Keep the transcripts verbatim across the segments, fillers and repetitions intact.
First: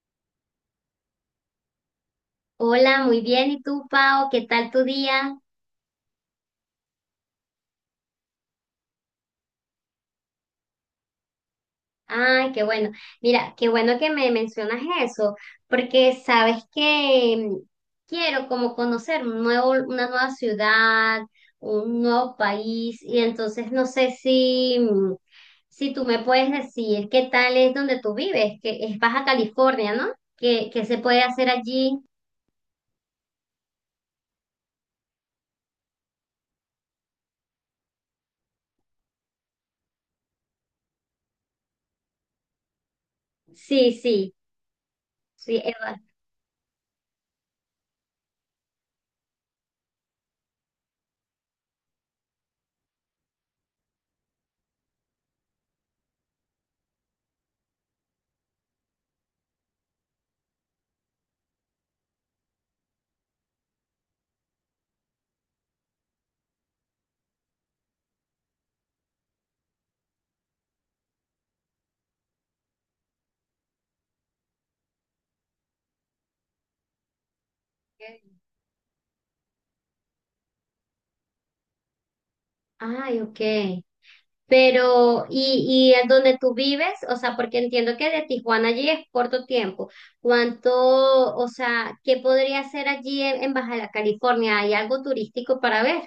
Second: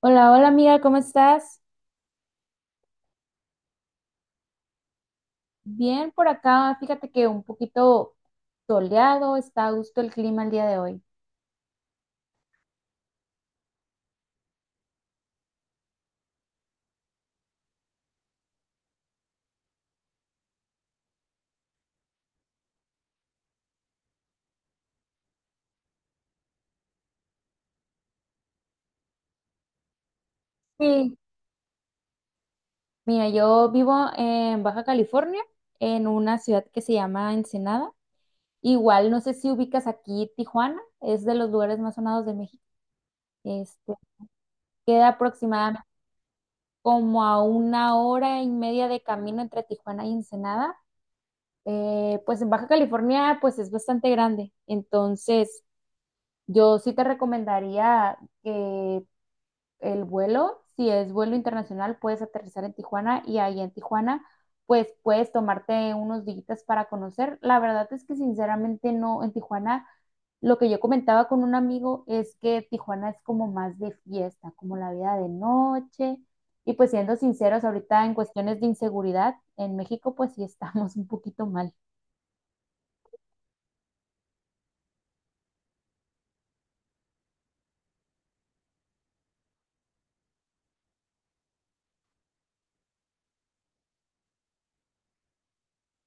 Hola, hola amiga, ¿cómo estás? Hola, muy bien. ¿Y tú, Pau? ¿Qué tal tu día? Bien por acá, fíjate que un poquito soleado, está a gusto el clima el día de hoy. Ay, qué bueno. Mira, qué bueno que me mencionas eso, porque sabes que mm, quiero como conocer un nuevo, una nueva ciudad, un nuevo país, y entonces no sé si, mm, si tú me puedes decir qué tal es donde tú vives, que es Baja California, ¿no? ¿Qué, qué se Sí. puede hacer allí? Mira, yo vivo en Baja California, en una ciudad que se llama Ensenada. Igual, no sé si ubicas aquí Tijuana, es de los lugares más sonados de México. Sí, Este, sí, queda sí, aproximadamente Eva. como a una hora y media de camino entre Tijuana y Ensenada. Eh, pues en Baja California, pues es bastante grande, entonces yo sí te recomendaría que el vuelo, si es vuelo internacional, puedes aterrizar en Tijuana y ahí en Tijuana, pues puedes tomarte unos días para conocer. La verdad es que sinceramente no, en Tijuana, lo que yo comentaba con un amigo es que Tijuana es como más de fiesta, como la vida de noche. Y pues siendo sinceros, ahorita en cuestiones de inseguridad, en México pues sí estamos un poquito mal. Ay, ok. Pero, y, y es donde tú vives, o sea, porque entiendo que de Tijuana allí es corto tiempo. ¿Cuánto, o sea, qué podría hacer allí en, en Baja California? ¿Hay algo turístico para ver?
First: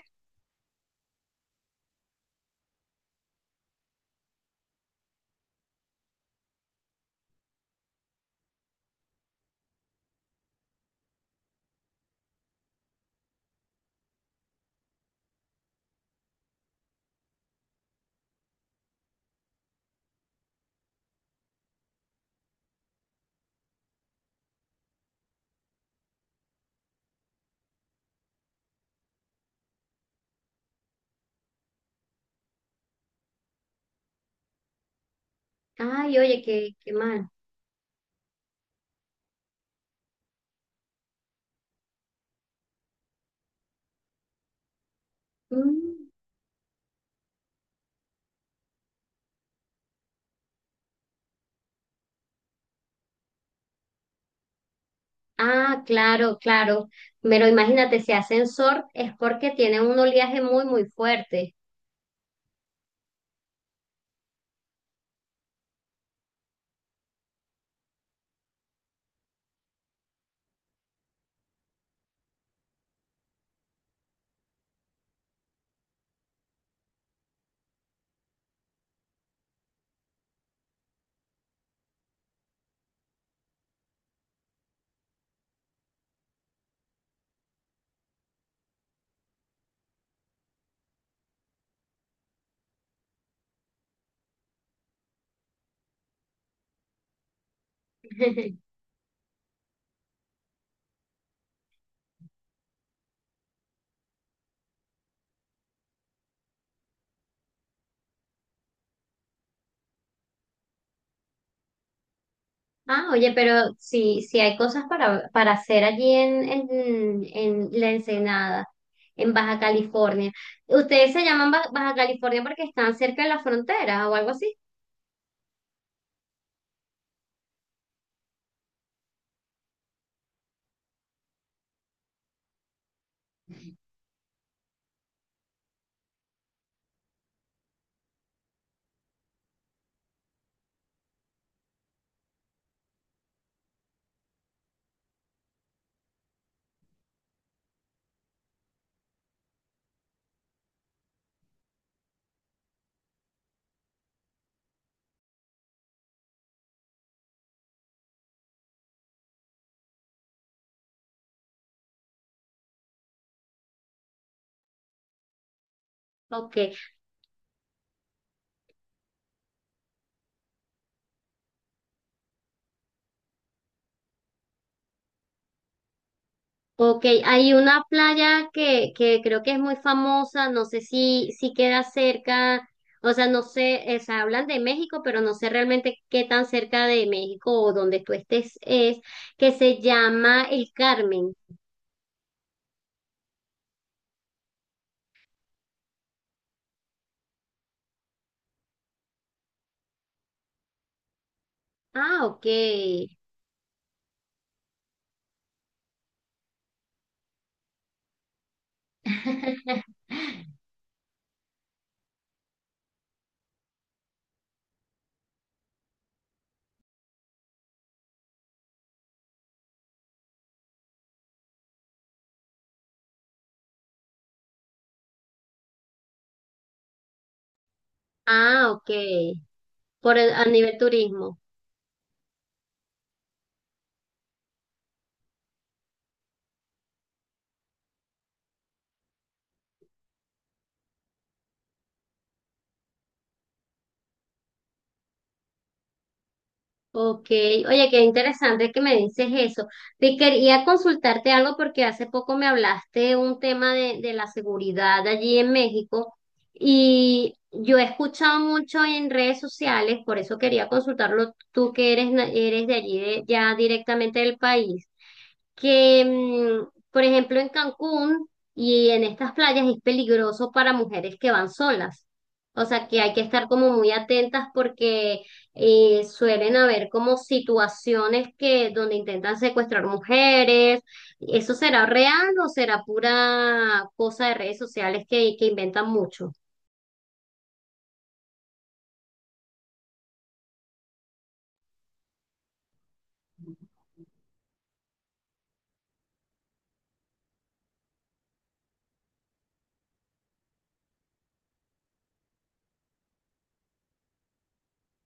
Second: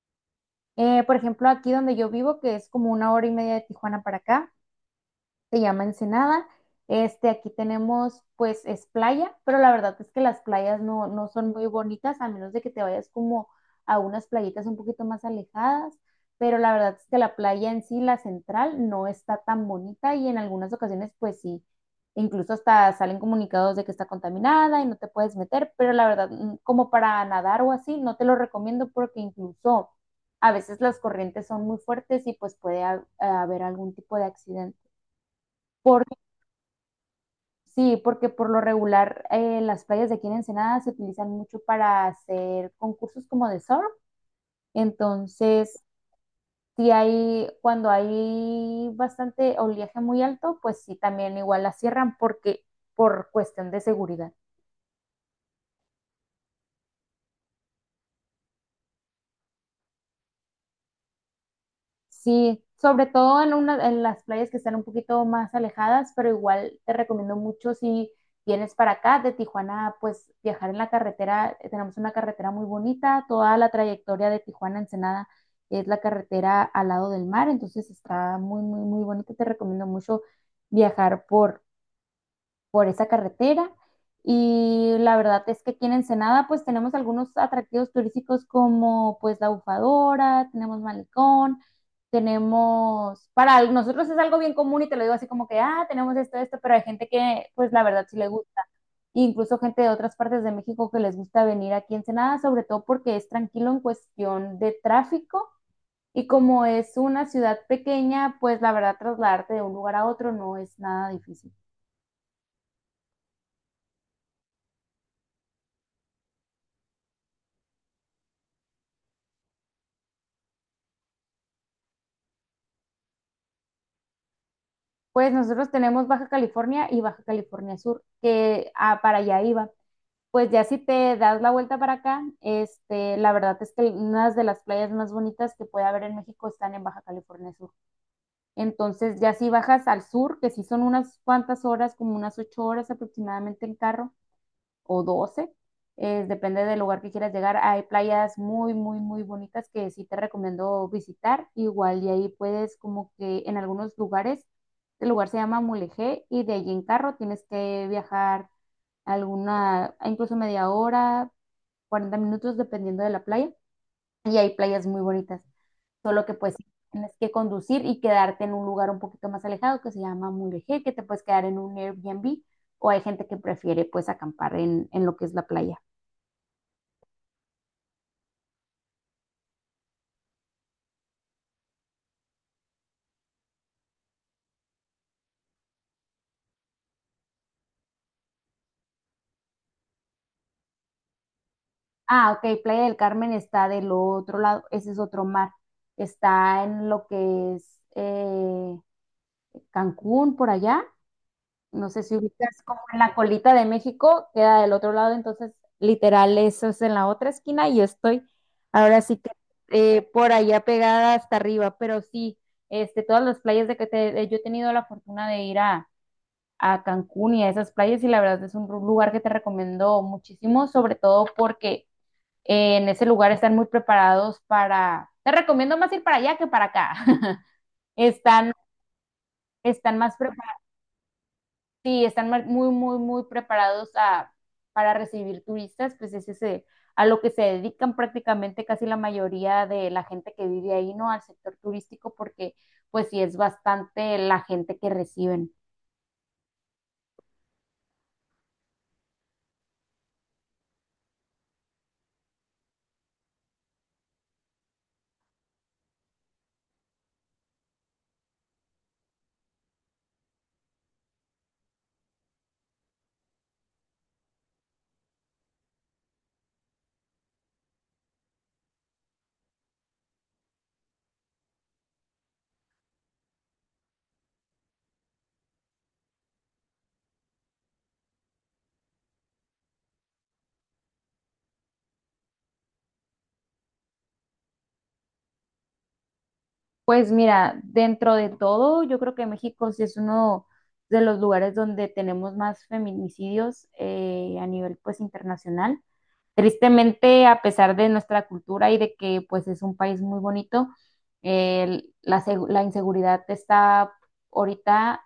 Eh, por ejemplo, aquí donde yo vivo, que es como una hora y media de Tijuana para acá. se llama Ensenada. Este, aquí tenemos, pues, es playa, pero la verdad es que las playas no, no son muy bonitas, a menos de que te vayas como a unas playitas un poquito más alejadas, pero la verdad es que la playa en sí, la central, no está tan bonita y en algunas ocasiones, pues sí, incluso hasta salen comunicados de que está contaminada y no te puedes meter, pero la verdad, mm, como para nadar o así, no te lo recomiendo porque incluso a veces las corrientes son muy fuertes y pues puede ha- haber algún tipo de accidente. Por Ay, oye, qué, qué mal. Sí, porque por lo regular eh, las playas de aquí en Ensenada se utilizan mucho para hacer concursos como de surf. Entonces, Mm. si hay, cuando hay bastante oleaje muy alto, pues sí, también igual la cierran porque por cuestión de seguridad. Ah, claro, claro. Pero imagínate, si ascensor es porque tiene un oleaje muy, muy fuerte. Sí, sobre todo en una, en las playas que están un poquito más alejadas, pero igual te recomiendo mucho si vienes para acá de Tijuana, pues viajar en la carretera, eh, tenemos una carretera muy bonita, toda la trayectoria de Tijuana a Ensenada es la carretera al lado del mar, entonces está muy, muy, muy bonito, te recomiendo mucho viajar por, por esa carretera. Y la verdad es que aquí en Ensenada pues tenemos algunos atractivos turísticos como pues la bufadora, tenemos malecón, tenemos, para al- nosotros es algo bien común y te lo digo así como que, ah, tenemos esto, esto, pero hay gente que pues la verdad sí le gusta. Incluso gente de otras partes de México que les gusta venir aquí en Ensenada, sobre todo porque es tranquilo en cuestión de tráfico y como es una ciudad pequeña, pues la verdad trasladarte de un lugar a otro no es nada difícil. Ah, oye, pero sí, sí hay cosas para, para hacer allí en, en, en La Ensenada, en Baja California. ¿Ustedes se llaman Ba- Baja California porque están cerca de la frontera o algo así? Pues nosotros tenemos Baja California y Baja California Sur, que ah, para allá iba. Pues ya si te das la vuelta para acá, este, la verdad es que unas de las playas más bonitas que puede haber en México están en Baja California Sur. Entonces ya si bajas al sur, que sí son unas cuantas horas, como unas ocho horas aproximadamente en carro, o doce. Es, depende del lugar que quieras llegar. Hay playas muy, muy, muy bonitas que sí te recomiendo visitar. Igual, y ahí puedes como que en algunos lugares, el lugar se llama Mulegé y de allí en carro tienes que viajar alguna, incluso media hora, cuarenta minutos, dependiendo de la playa y hay playas muy bonitas. Solo que pues Ok, tienes que conducir y quedarte en un lugar un poquito más alejado que se llama Mulegé, que te puedes quedar en un Airbnb o hay gente que prefiere pues acampar en, en lo que es la playa. ok. Hay una playa que, que creo que es muy famosa, no sé si, si queda cerca, o sea, no sé, eh, se hablan de México, pero no sé realmente qué tan cerca de México o donde tú estés es, que se llama El Carmen. Ah, ok, Playa del Carmen está del otro lado, ese es otro mar. Está en lo que es eh, Cancún, por allá. No sé si Ah, ok. ubicas como en la colita de México, queda del otro lado, entonces literal eso es en la otra esquina y yo estoy ahora sí que eh, por allá pegada hasta arriba, pero sí, este, todas las playas de que te- eh, yo he tenido la fortuna de ir a, a Cancún y a esas playas y la verdad es un ru- lugar que te recomiendo muchísimo, sobre todo porque eh, en ese lugar están muy preparados para, te recomiendo más ir para allá que para acá, están, Ah, ok. están más Por el- a preparados. nivel turismo. Sí, están mar- muy, muy, muy preparados a, para recibir turistas, pues es ese, a lo que se dedican prácticamente casi la mayoría de la gente que vive ahí, ¿no? Al sector turístico, porque pues sí es bastante la gente que reciben. Ok. Oye, qué interesante que me dices eso. Te quería consultarte algo porque hace poco me hablaste un tema de, de la seguridad allí en México y yo he escuchado mucho en redes sociales, por eso quería consultarlo tú que eres, na- eres de allí, de- ya directamente del país. Que, mm, por ejemplo, en Cancún y en estas playas es peligroso para mujeres que van solas. O sea, que hay que estar como muy atentas porque eh, suelen haber como situaciones que donde intentan secuestrar mujeres. ¿Eso será real o será pura cosa de redes sociales que, que inventan mucho? Pues mira, dentro de todo, yo creo que México sí es uno de los lugares donde tenemos más feminicidios eh, a nivel pues internacional. Tristemente, a pesar de nuestra cultura y de que pues es un país muy bonito, el- la, seg- la inseguridad está ahorita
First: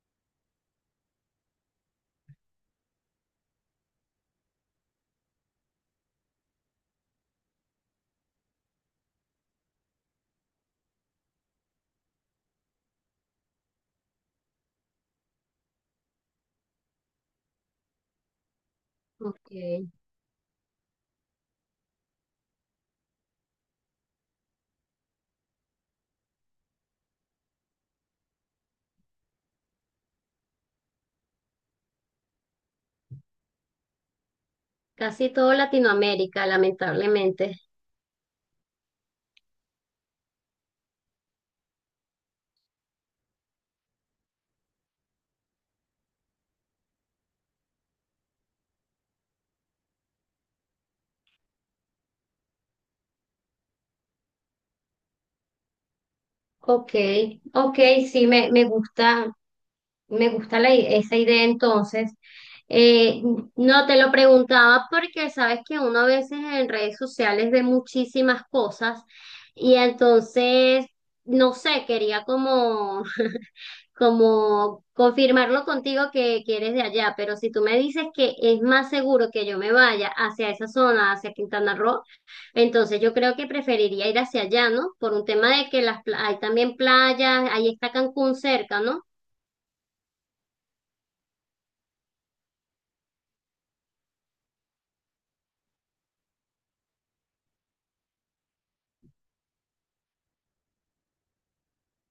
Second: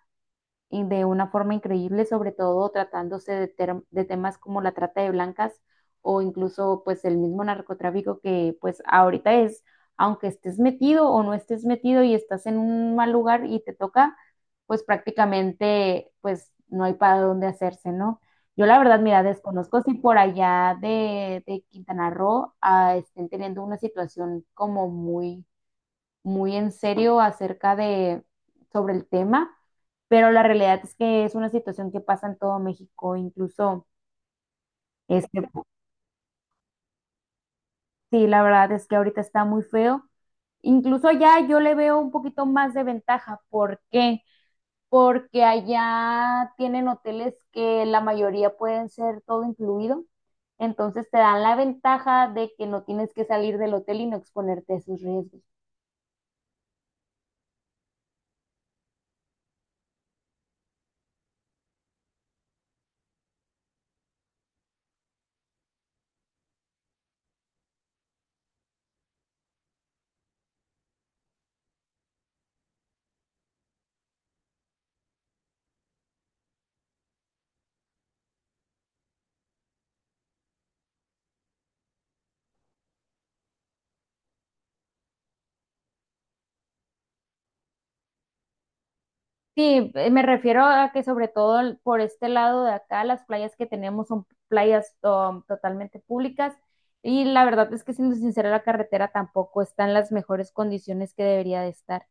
y de una forma increíble, sobre todo tratándose de, ter- de temas como la trata de blancas o incluso pues el mismo narcotráfico que pues ahorita es, aunque estés metido o no estés metido y estás en un mal lugar y te toca, pues prácticamente pues no hay para dónde hacerse, ¿no? Yo la verdad, mira, Ok. desconozco si por allá de, de Quintana Roo ah, estén teniendo una situación como muy muy en serio acerca de sobre el tema, pero la realidad es que es una situación que pasa en todo México, incluso Casi este, todo Latinoamérica, lamentablemente. sí, la verdad es que ahorita está muy feo. Incluso allá yo le veo un poquito más de ventaja. ¿Por qué? Porque allá tienen hoteles que la mayoría pueden ser todo incluido. Entonces te dan la ventaja de que no tienes que salir del hotel y no exponerte a esos riesgos. Ok, ok, sí, me, me gusta, me gusta la i- esa idea entonces. Eh, no te lo preguntaba porque sabes que uno a veces en redes sociales ve muchísimas cosas y entonces, no sé, quería como, como confirmarlo contigo que, que eres de allá, pero si tú me dices que es más seguro que yo me vaya hacia esa zona, hacia Quintana Roo, entonces yo creo que preferiría ir hacia allá, ¿no? Por un tema de que las, pla- hay también playas, ahí está Cancún cerca, ¿no? Sí, eh, me refiero a que sobre todo el- por este lado de acá, las playas que tenemos son playas um, totalmente públicas y la verdad es que siendo sincera, la carretera tampoco está en las mejores condiciones que debería de estar.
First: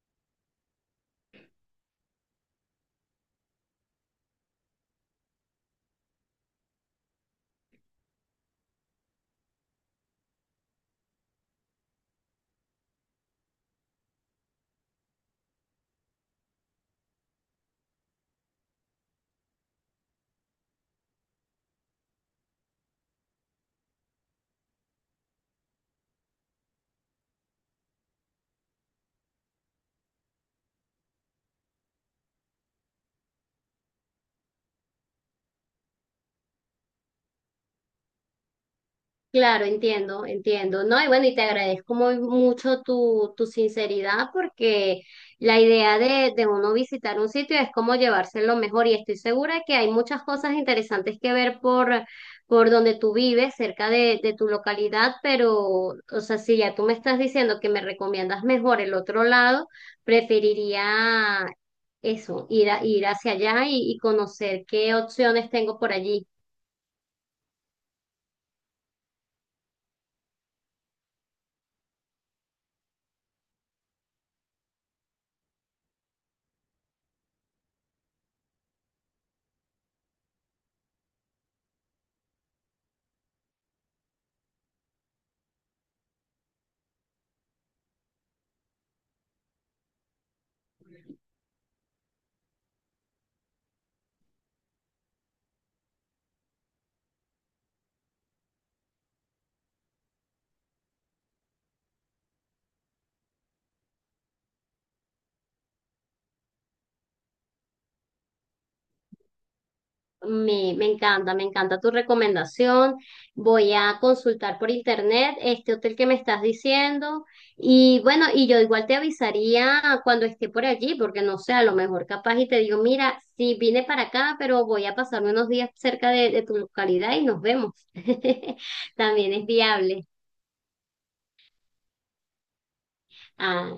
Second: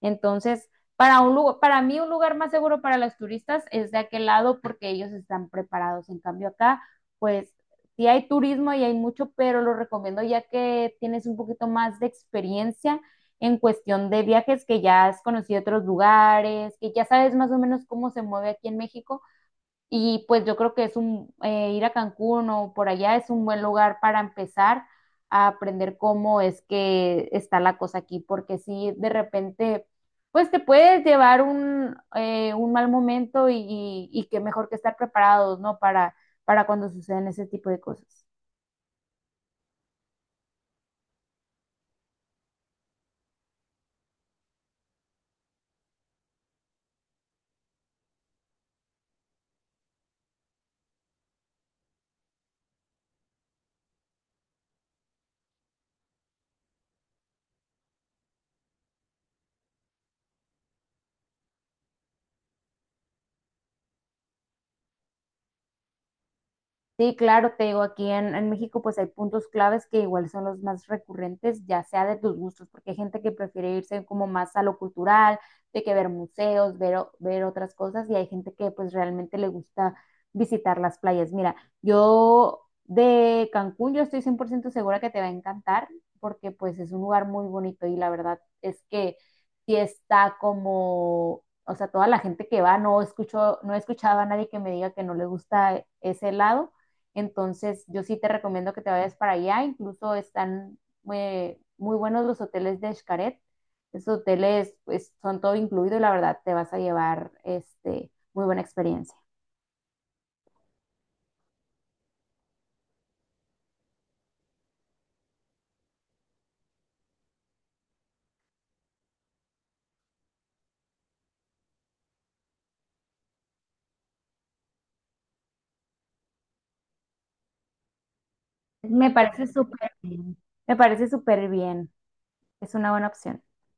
Entonces, para un lugar, para mí un lugar más seguro para los turistas es de aquel lado porque ellos están preparados. En cambio acá, pues sí hay turismo y hay mucho, pero lo recomiendo ya que tienes un poquito más de experiencia en cuestión de viajes, que ya has conocido otros lugares, que ya sabes más o menos cómo se mueve aquí en México. Y pues yo creo que es un, eh, ir a Cancún o por allá es un buen lugar para empezar a aprender cómo es que está la cosa aquí, porque si de repente, pues te puedes llevar un, eh, un mal momento y, y, y, que mejor que estar preparados, ¿no? Para, para cuando suceden ese tipo de cosas. Claro, entiendo, entiendo, ¿no? Y bueno, y te agradezco muy mucho tu, tu sinceridad porque la idea de, de uno visitar un sitio es como llevárselo mejor y estoy segura que hay muchas cosas interesantes que ver por, por donde tú vives, cerca de, de tu localidad, pero, o sea, si ya tú me estás diciendo que me recomiendas mejor el otro lado, preferiría eso, ir a, ir hacia allá y y conocer qué opciones tengo por allí. Sí, claro, te digo, aquí en, en México pues hay puntos claves que igual son los más recurrentes, ya sea de tus gustos, porque hay gente que prefiere irse como más a lo cultural, de que ver museos, ver, o- ver otras cosas, y hay gente que pues realmente le gusta visitar las playas. Mira, yo de Cancún yo estoy cien por ciento segura que te va a encantar, porque pues es un lugar muy bonito y la verdad es que sí está como... O sea, toda la gente que va, no escucho, no he escuchado a nadie que me diga que no le gusta ese lado. Entonces, yo sí te recomiendo que te vayas para allá. Incluso están muy muy buenos los hoteles de Xcaret. Esos hoteles pues, son todo incluido y la verdad te vas a llevar este, muy buena experiencia. Me, me encanta, me encanta tu recomendación. Voy a consultar por internet este hotel que me estás diciendo. Y bueno, y yo igual te avisaría cuando esté por allí, porque no sé, a lo mejor capaz y te digo, mira, sí vine para acá, pero voy a pasarme unos días cerca de, de tu localidad y nos vemos. Me También parece es súper viable. bien. Me parece súper bien. Es una buena opción. Ah,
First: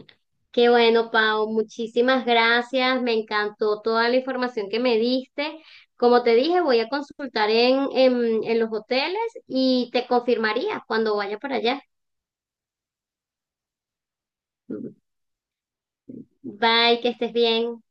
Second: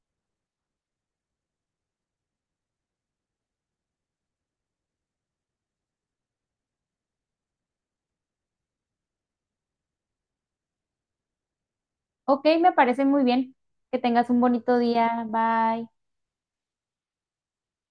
qué bueno, Pau. Muchísimas gracias. Me encantó toda la información que me diste. Como te dije, voy a consultar en, en, en los hoteles y te confirmaría cuando vaya para allá. Ok, me parece muy bien. Que tengas un bonito día. Bye. Bye, que estés bien.